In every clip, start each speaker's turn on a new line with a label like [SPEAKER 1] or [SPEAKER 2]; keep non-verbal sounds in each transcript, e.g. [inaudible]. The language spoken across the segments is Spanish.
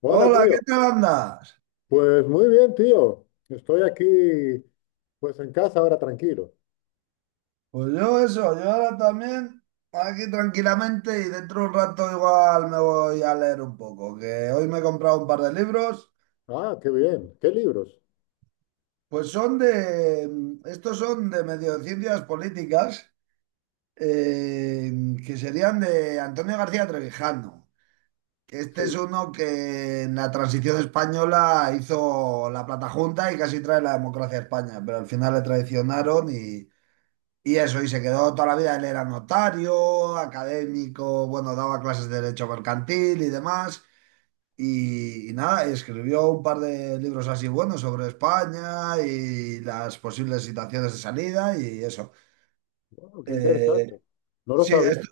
[SPEAKER 1] Hola,
[SPEAKER 2] Hola,
[SPEAKER 1] tío.
[SPEAKER 2] ¿qué tal andas?
[SPEAKER 1] Pues muy bien, tío. Estoy aquí, pues en casa ahora tranquilo.
[SPEAKER 2] Pues yo ahora también aquí tranquilamente y dentro de un rato igual me voy a leer un poco, que hoy me he comprado un par de libros,
[SPEAKER 1] Ah, qué bien. ¿Qué libros?
[SPEAKER 2] pues son de, estos son de medio de ciencias políticas, eh, que serían de Antonio García Trevijano. Que Este es
[SPEAKER 1] Sí.
[SPEAKER 2] uno que en la transición española hizo la Plata Junta y casi trae la democracia a España, pero al final le traicionaron y... Y eso, y se quedó toda la vida, él era notario, académico, bueno, daba clases de derecho mercantil y demás. Y nada, y escribió un par de libros así buenos sobre España y las posibles situaciones de salida y eso.
[SPEAKER 1] Wow, qué interesante.
[SPEAKER 2] Eh,
[SPEAKER 1] No lo
[SPEAKER 2] sí,
[SPEAKER 1] sabía. [laughs]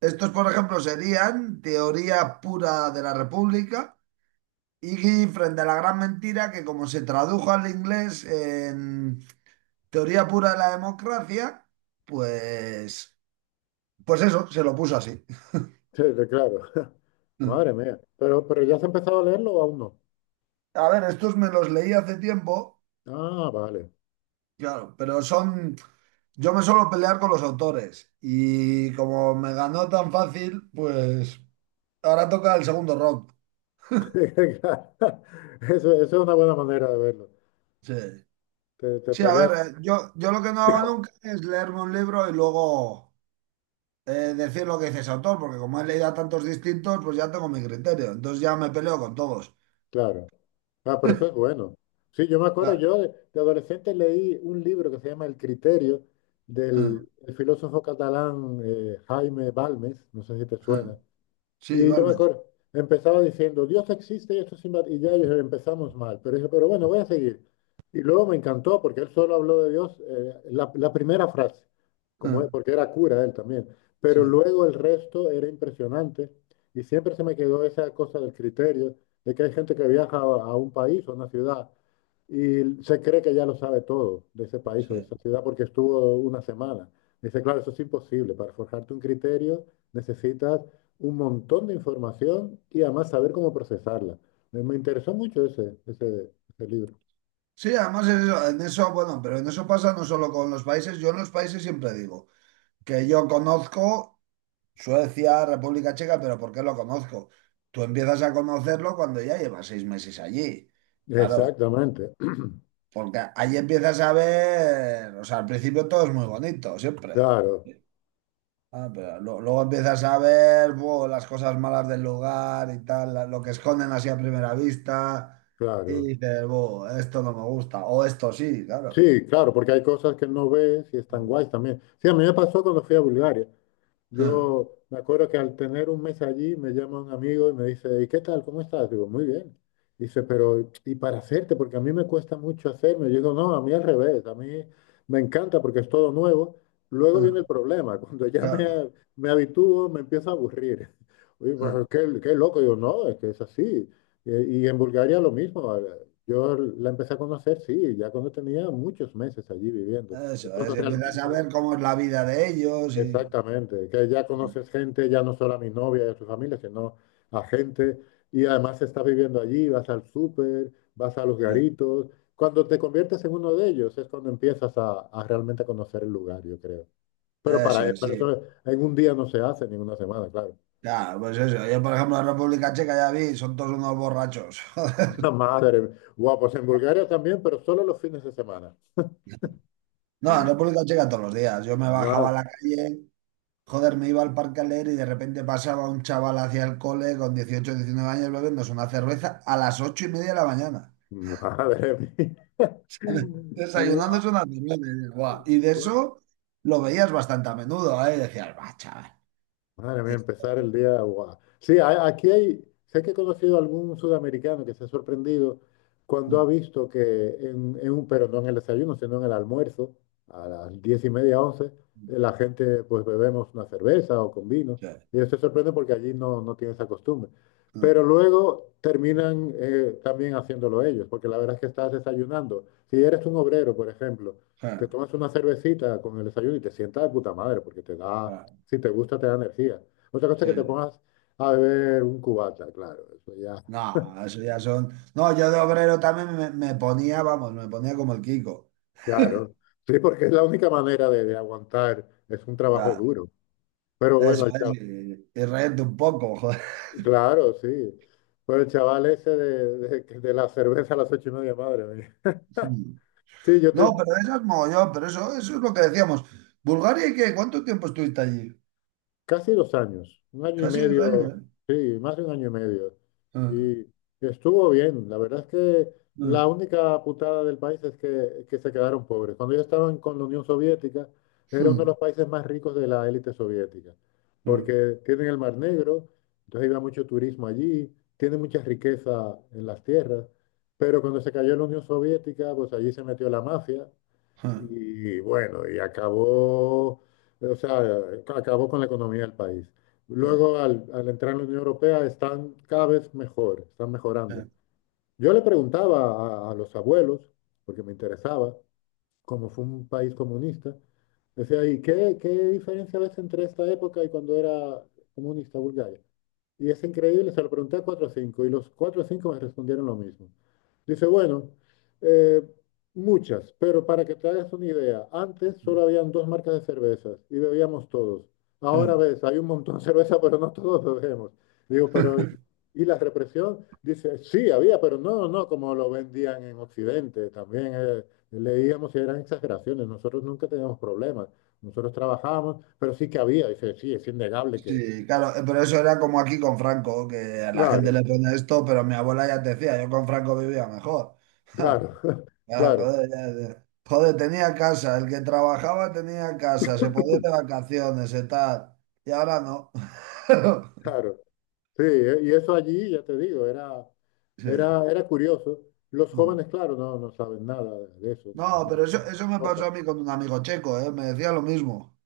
[SPEAKER 2] estos, por ejemplo, serían Teoría pura de la República y Frente a la gran mentira, que como se tradujo al inglés en Teoría pura de la democracia, pues, pues eso, se lo puso así.
[SPEAKER 1] Sí, claro. [laughs]
[SPEAKER 2] Mm.
[SPEAKER 1] Madre mía. Pero ¿ya has empezado a leerlo o aún no?
[SPEAKER 2] A ver, estos me los leí hace tiempo,
[SPEAKER 1] Ah, vale.
[SPEAKER 2] claro, pero son... Yo me suelo pelear con los autores y como me ganó tan fácil, pues ahora toca el segundo round.
[SPEAKER 1] [laughs] Eso es una buena manera de verlo.
[SPEAKER 2] Sí.
[SPEAKER 1] Te
[SPEAKER 2] Sí, a
[SPEAKER 1] peleas.
[SPEAKER 2] ver, yo lo que no hago nunca es leerme un libro y luego decir lo que dice ese autor, porque como he leído a tantos distintos, pues ya tengo mi criterio. Entonces ya me peleo con todos.
[SPEAKER 1] Claro. Ah, pero eso es bueno. Sí, yo me acuerdo,
[SPEAKER 2] Ah,
[SPEAKER 1] yo de adolescente leí un libro que se llama El criterio del
[SPEAKER 2] mm,
[SPEAKER 1] el filósofo catalán, Jaime Balmes, no sé si te suena,
[SPEAKER 2] mm. Sí,
[SPEAKER 1] y yo me
[SPEAKER 2] Balmes.
[SPEAKER 1] acuerdo, empezaba diciendo, "Dios existe y esto es inva-". Y ya empezamos mal, pero dije, pero bueno, voy a seguir. Y luego me encantó porque él solo habló de Dios, la primera frase, como,
[SPEAKER 2] Mm,
[SPEAKER 1] porque era cura él también, pero
[SPEAKER 2] sí,
[SPEAKER 1] luego el resto era impresionante y siempre se me quedó esa cosa del criterio de que hay gente que viaja a un país o una ciudad y se cree que ya lo sabe todo de ese país o de esa
[SPEAKER 2] sí.
[SPEAKER 1] ciudad porque estuvo una semana. Dice, claro, eso es imposible. Para forjarte un criterio necesitas un montón de información y además saber cómo procesarla. Me interesó mucho ese libro.
[SPEAKER 2] Sí, además es eso, en eso, bueno, pero en eso pasa no solo con los países, yo en los países siempre digo que yo conozco Suecia, República Checa, pero ¿por qué lo conozco? Tú empiezas a conocerlo cuando ya llevas 6 meses allí, claro,
[SPEAKER 1] Exactamente.
[SPEAKER 2] porque ahí empiezas a ver, o sea, al principio todo es muy bonito,
[SPEAKER 1] [clears throat]
[SPEAKER 2] siempre.
[SPEAKER 1] Claro,
[SPEAKER 2] Ah, pero luego empiezas a ver buh, las cosas malas del lugar y tal, lo que esconden así a primera vista, y
[SPEAKER 1] claro.
[SPEAKER 2] dices, buh, esto no me gusta, o esto sí, claro.
[SPEAKER 1] Sí, claro, porque hay cosas que no ves y están guays también. Sí, a mí me pasó cuando fui a Bulgaria.
[SPEAKER 2] Ah,
[SPEAKER 1] Yo me acuerdo que al tener un mes allí me llama un amigo y me dice, ¿y qué tal? ¿Cómo estás? Digo, muy bien. Dice, pero ¿y para hacerte? Porque a mí me cuesta mucho hacerme. Yo digo, no, a mí al revés, a mí me encanta porque es todo nuevo. Luego viene
[SPEAKER 2] ah,
[SPEAKER 1] el problema, [laughs] cuando ya
[SPEAKER 2] claro.
[SPEAKER 1] me habitúo me empiezo a aburrir. [laughs] Y bueno,
[SPEAKER 2] Ah.
[SPEAKER 1] qué loco, digo, no, es que es así. Y, en Bulgaria lo mismo. Yo la empecé a conocer, sí, ya cuando tenía muchos meses allí viviendo. Es
[SPEAKER 2] Eso
[SPEAKER 1] cuando
[SPEAKER 2] es, empiezas a
[SPEAKER 1] realmente...
[SPEAKER 2] ver cómo es la vida de ellos y...
[SPEAKER 1] Exactamente, que ya conoces gente, ya no solo a mi novia y a su familia, sino a gente, y además estás viviendo allí, vas al súper, vas a los
[SPEAKER 2] Ah,
[SPEAKER 1] garitos. Cuando te conviertes en uno de ellos es cuando empiezas a realmente conocer el lugar, yo creo. Pero
[SPEAKER 2] ah, eso
[SPEAKER 1] para,
[SPEAKER 2] es,
[SPEAKER 1] para
[SPEAKER 2] sí.
[SPEAKER 1] eso en un día no se hace, ni en una semana, claro.
[SPEAKER 2] Claro, pues eso. Yo, por ejemplo, en República Checa ya vi, son todos unos borrachos. [laughs] Joder.
[SPEAKER 1] [laughs] Madre, guau, pues en Bulgaria también, pero solo los fines de semana.
[SPEAKER 2] No, en República Checa todos los días. Yo me bajaba
[SPEAKER 1] Ma-
[SPEAKER 2] a la calle, joder, me iba al parque a leer y de repente pasaba un chaval hacia el cole con 18 19 años bebiéndose una cerveza a las 8:30 de la mañana.
[SPEAKER 1] Madre mía.
[SPEAKER 2] ¿Sabes?
[SPEAKER 1] [laughs] Guau,
[SPEAKER 2] Desayunándose una cerveza. Y dices, "Buah". Y de
[SPEAKER 1] guau.
[SPEAKER 2] eso lo veías bastante a menudo, ¿eh? Y decías, va, chaval.
[SPEAKER 1] Madre mía, empezar el día. Guau. Sí, aquí hay. Sé que he conocido a algún sudamericano que se ha sorprendido cuando ha
[SPEAKER 2] Mm,
[SPEAKER 1] visto que pero no en el desayuno, sino en el almuerzo, a las 10:30, 11, la gente pues bebemos una cerveza o con vino.
[SPEAKER 2] sí,
[SPEAKER 1] Y ellos se sorprende porque allí no, no tiene esa costumbre.
[SPEAKER 2] mm,
[SPEAKER 1] Pero luego terminan, también haciéndolo ellos, porque la verdad es que estás desayunando. Si eres un obrero, por ejemplo,
[SPEAKER 2] sí,
[SPEAKER 1] te tomas una cervecita con el desayuno y te sientas de puta madre, porque te da,
[SPEAKER 2] claro,
[SPEAKER 1] si te gusta, te da energía. Otra cosa es
[SPEAKER 2] sí,
[SPEAKER 1] que te
[SPEAKER 2] sí.
[SPEAKER 1] pongas a beber un cubata, claro, eso ya,
[SPEAKER 2] No, eso ya son. No, yo de obrero también me ponía, vamos, me ponía como el Kiko.
[SPEAKER 1] claro. Sí, porque es la única manera de aguantar, es un trabajo
[SPEAKER 2] Ya,
[SPEAKER 1] duro. Pero bueno,
[SPEAKER 2] eso
[SPEAKER 1] el
[SPEAKER 2] es,
[SPEAKER 1] chaval,
[SPEAKER 2] y reírte un poco, [laughs] joder.
[SPEAKER 1] claro, sí. Pero el chaval ese de la cerveza a las 8:30, madre mía.
[SPEAKER 2] Mm.
[SPEAKER 1] Sí,
[SPEAKER 2] No, pero eso es mogollón, pero eso es lo que decíamos. ¿Bulgaria y qué? ¿Cuánto tiempo estuviste allí?
[SPEAKER 1] casi 2 años, un año y
[SPEAKER 2] Casi 2 años,
[SPEAKER 1] medio,
[SPEAKER 2] ¿eh?
[SPEAKER 1] sí, más de un año y medio.
[SPEAKER 2] Mm,
[SPEAKER 1] Y estuvo bien. La verdad es que
[SPEAKER 2] mm,
[SPEAKER 1] la única putada del país es que se quedaron pobres. Cuando ellos estaban con la Unión Soviética, era uno de
[SPEAKER 2] mm,
[SPEAKER 1] los países más ricos de la élite soviética,
[SPEAKER 2] mm,
[SPEAKER 1] porque tienen el Mar Negro, entonces iba mucho turismo allí, tiene mucha riqueza en las tierras, pero cuando se cayó la Unión Soviética, pues allí se metió la mafia
[SPEAKER 2] mm,
[SPEAKER 1] y bueno, y acabó, o sea, acabó con la economía del país.
[SPEAKER 2] mm, mm, mm,
[SPEAKER 1] Luego, al entrar en la Unión Europea, están cada vez mejor, están
[SPEAKER 2] mm,
[SPEAKER 1] mejorando.
[SPEAKER 2] mm,
[SPEAKER 1] Yo le preguntaba a los abuelos, porque me interesaba, como fue un país comunista, decía, ¿y qué diferencia ves entre esta época y cuando era comunista Bulgaria? Y es increíble, se lo pregunté a cuatro o cinco, y los cuatro o cinco me respondieron lo mismo. Dice, bueno, eh, muchas, pero para que te hagas una idea, antes solo habían dos marcas de cervezas y bebíamos todos. Ahora
[SPEAKER 2] mm.
[SPEAKER 1] ves, hay un montón de cerveza, pero no todos bebemos. Digo, pero ¿y la represión? Dice, sí, había, pero no, no, como lo vendían en Occidente. También, leíamos y eran exageraciones. Nosotros nunca teníamos problemas. Nosotros trabajábamos, pero sí que había. Dice, sí, es innegable que...
[SPEAKER 2] Sí, claro, pero eso era como aquí con Franco, que a la gente
[SPEAKER 1] Claro,
[SPEAKER 2] le pone esto, pero mi abuela ya te decía, yo con Franco vivía mejor. [laughs]
[SPEAKER 1] claro. [laughs]
[SPEAKER 2] Claro,
[SPEAKER 1] Claro,
[SPEAKER 2] joder, ya- ya. Joder, tenía casa, el que trabajaba tenía casa, se podía ir de vacaciones y tal, y ahora no. [laughs]
[SPEAKER 1] claro. Sí, y eso allí, ya te digo, era,
[SPEAKER 2] Sí.
[SPEAKER 1] era curioso. Los
[SPEAKER 2] Mm.
[SPEAKER 1] jóvenes, claro, no, no saben nada de eso, ni
[SPEAKER 2] No,
[SPEAKER 1] les
[SPEAKER 2] pero eso me
[SPEAKER 1] importa.
[SPEAKER 2] pasó a mí con un amigo checo, ¿eh? Me decía lo mismo,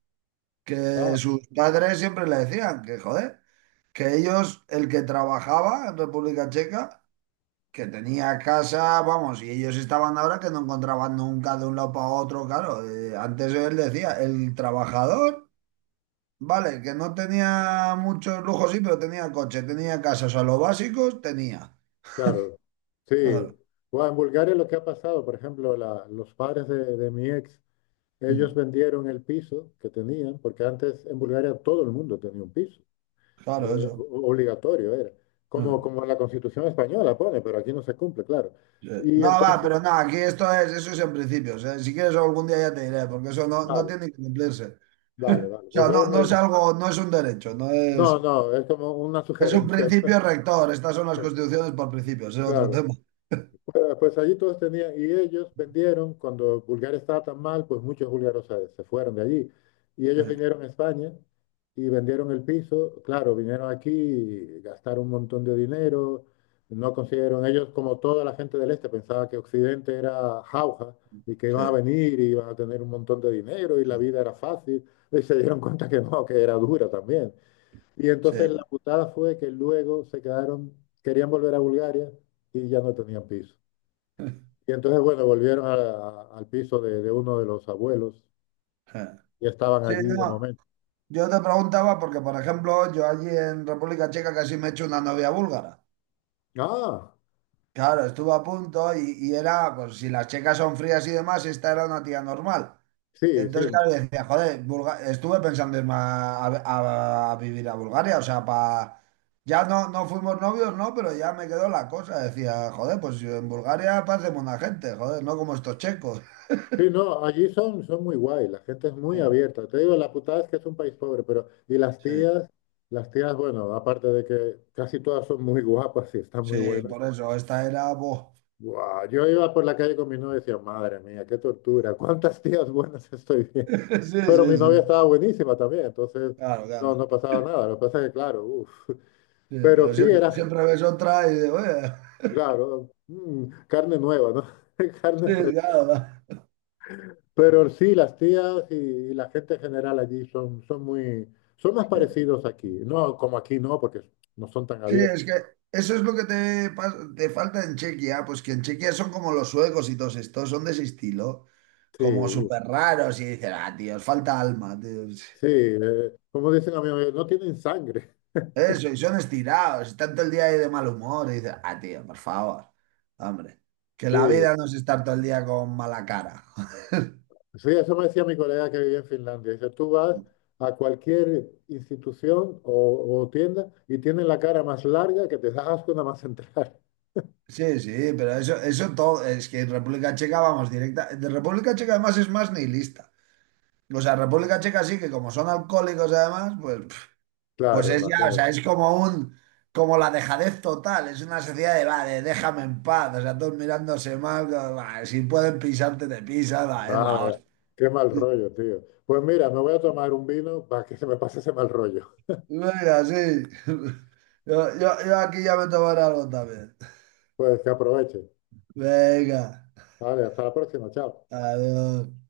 [SPEAKER 2] que
[SPEAKER 1] Ah,
[SPEAKER 2] sus padres siempre le decían que, joder, que ellos, el que trabajaba en República Checa, que tenía casa, vamos, y ellos estaban ahora que no encontraban nunca de un lado para otro, claro. Antes él decía, el trabajador, vale, que no tenía muchos lujos, sí, pero tenía coche, tenía casa, o sea, los básicos tenía.
[SPEAKER 1] claro, sí.
[SPEAKER 2] Claro,
[SPEAKER 1] Bueno, en Bulgaria lo que ha pasado, por ejemplo, los padres de mi ex, ellos
[SPEAKER 2] mm,
[SPEAKER 1] vendieron el piso que tenían, porque antes en Bulgaria todo el mundo tenía un piso,
[SPEAKER 2] claro, eso.
[SPEAKER 1] obligatorio era, como,
[SPEAKER 2] Mm,
[SPEAKER 1] como la Constitución española pone, pero aquí no se cumple, claro.
[SPEAKER 2] sí.
[SPEAKER 1] Y
[SPEAKER 2] No, va,
[SPEAKER 1] entonces,
[SPEAKER 2] pero no, aquí esto es, eso es en principio. O sea, si quieres algún día ya te diré, porque eso no, no
[SPEAKER 1] vale,
[SPEAKER 2] tiene que cumplirse.
[SPEAKER 1] vale,
[SPEAKER 2] [laughs]
[SPEAKER 1] vale.
[SPEAKER 2] O
[SPEAKER 1] Pues
[SPEAKER 2] sea,
[SPEAKER 1] luego
[SPEAKER 2] no, no es algo, no es un derecho, no
[SPEAKER 1] no,
[SPEAKER 2] es,
[SPEAKER 1] no, es como una [laughs]
[SPEAKER 2] es un
[SPEAKER 1] sugerencia.
[SPEAKER 2] principio rector. Estas son las constituciones por principios, es otro
[SPEAKER 1] Claro,
[SPEAKER 2] tema.
[SPEAKER 1] pues allí todos tenían, y ellos vendieron, cuando Bulgaria estaba tan mal, pues muchos búlgaros se fueron de allí. Y ellos
[SPEAKER 2] Sí.
[SPEAKER 1] vinieron a España y vendieron el piso. Claro, vinieron aquí, y gastaron un montón de dinero, no consiguieron, ellos como toda la gente del este pensaba que Occidente era jauja y que
[SPEAKER 2] Sí,
[SPEAKER 1] iban a venir y iban a tener un montón de dinero y la vida era fácil. Y se dieron cuenta que no, que era dura también. Y entonces la
[SPEAKER 2] sí,
[SPEAKER 1] putada fue que luego se quedaron, querían volver a Bulgaria y ya no tenían piso. Y entonces, bueno, volvieron al piso de uno de los abuelos
[SPEAKER 2] sí.
[SPEAKER 1] y estaban
[SPEAKER 2] Sí,
[SPEAKER 1] allí de
[SPEAKER 2] no,
[SPEAKER 1] momento.
[SPEAKER 2] yo te preguntaba porque, por ejemplo, yo allí en República Checa casi me he hecho una novia búlgara.
[SPEAKER 1] Ah,
[SPEAKER 2] Claro, estuve a punto y era, pues si las checas son frías y demás, esta era una tía normal.
[SPEAKER 1] sí, sí.
[SPEAKER 2] Entonces, claro, decía, joder, Bulga- estuve pensando irme a, a vivir a Bulgaria, o sea, para... Ya no, no fuimos novios, no, pero ya me quedó la cosa. Decía, joder, pues yo en Bulgaria parecemos una gente, joder, no como estos checos.
[SPEAKER 1] Sí, no, allí son, muy guay, la gente es
[SPEAKER 2] Sí,
[SPEAKER 1] muy abierta. Te digo, la putada es que es un país pobre, pero... Y las
[SPEAKER 2] sí,
[SPEAKER 1] tías, las tías, bueno, aparte de que casi todas son muy guapas y están muy
[SPEAKER 2] sí,
[SPEAKER 1] buenas.
[SPEAKER 2] por eso, esta era... Buah.
[SPEAKER 1] Guau, yo iba por la calle con mi novia y decía, madre mía, qué tortura, ¿cuántas tías buenas estoy viendo?
[SPEAKER 2] [laughs] Sí,
[SPEAKER 1] Pero mi
[SPEAKER 2] sí, sí.
[SPEAKER 1] novia estaba buenísima también, entonces
[SPEAKER 2] Claro,
[SPEAKER 1] no,
[SPEAKER 2] claro.
[SPEAKER 1] no pasaba nada. Lo que pasa es que, claro, uf.
[SPEAKER 2] Sí,
[SPEAKER 1] Pero
[SPEAKER 2] pero
[SPEAKER 1] sí
[SPEAKER 2] siempre,
[SPEAKER 1] era,
[SPEAKER 2] siempre ves otra y digo, oye, [laughs]
[SPEAKER 1] claro, mm, carne nueva, ¿no? [laughs] Carne
[SPEAKER 2] sí,
[SPEAKER 1] fresca.
[SPEAKER 2] claro. Va.
[SPEAKER 1] Pero sí, las tías y la gente en general allí son más
[SPEAKER 2] Sí.
[SPEAKER 1] parecidos aquí. No, como aquí no, porque no son tan
[SPEAKER 2] Sí,
[SPEAKER 1] abiertos.
[SPEAKER 2] es que eso es lo que te, te falta en Chequia, pues que en Chequia son como los suecos y todos estos, son de ese estilo, como
[SPEAKER 1] Sí,
[SPEAKER 2] súper
[SPEAKER 1] uf.
[SPEAKER 2] raros y dicen, ah, tío, os falta alma, tío.
[SPEAKER 1] Sí, como dicen amigos, no tienen sangre.
[SPEAKER 2] Eso, y son estirados, y tanto el día ahí de mal humor, y dicen, ah, tío, por favor, hombre, que la
[SPEAKER 1] [laughs] Sí,
[SPEAKER 2] vida no es estar todo el día con mala cara. [laughs]
[SPEAKER 1] sí, eso me decía mi colega que vivía en Finlandia. Dice, tú vas a cualquier institución o tienda y tienen la cara más larga que te das asco nada más entrar. [laughs]
[SPEAKER 2] Sí, sí, pero eso, todo, es que en República Checa vamos directa. De República Checa además es más nihilista. O sea, República Checa sí que como son alcohólicos además, pues, pf, pues
[SPEAKER 1] Claro,
[SPEAKER 2] es ya, o
[SPEAKER 1] imagínate.
[SPEAKER 2] sea, es como un, como la dejadez total, es una sociedad de, va, de déjame en paz, o sea, todos mirándose mal, va, si pueden pisarte, te pisan, va, es la
[SPEAKER 1] Madre,
[SPEAKER 2] hostia.
[SPEAKER 1] qué mal rollo, tío. Pues mira, me voy a tomar un vino para que se me pase ese mal rollo.
[SPEAKER 2] Venga, sí. [laughs] Yo aquí ya me tomaré algo también.
[SPEAKER 1] Pues que aproveche.
[SPEAKER 2] Venga,
[SPEAKER 1] Vale, hasta la próxima. Chao.
[SPEAKER 2] adiós.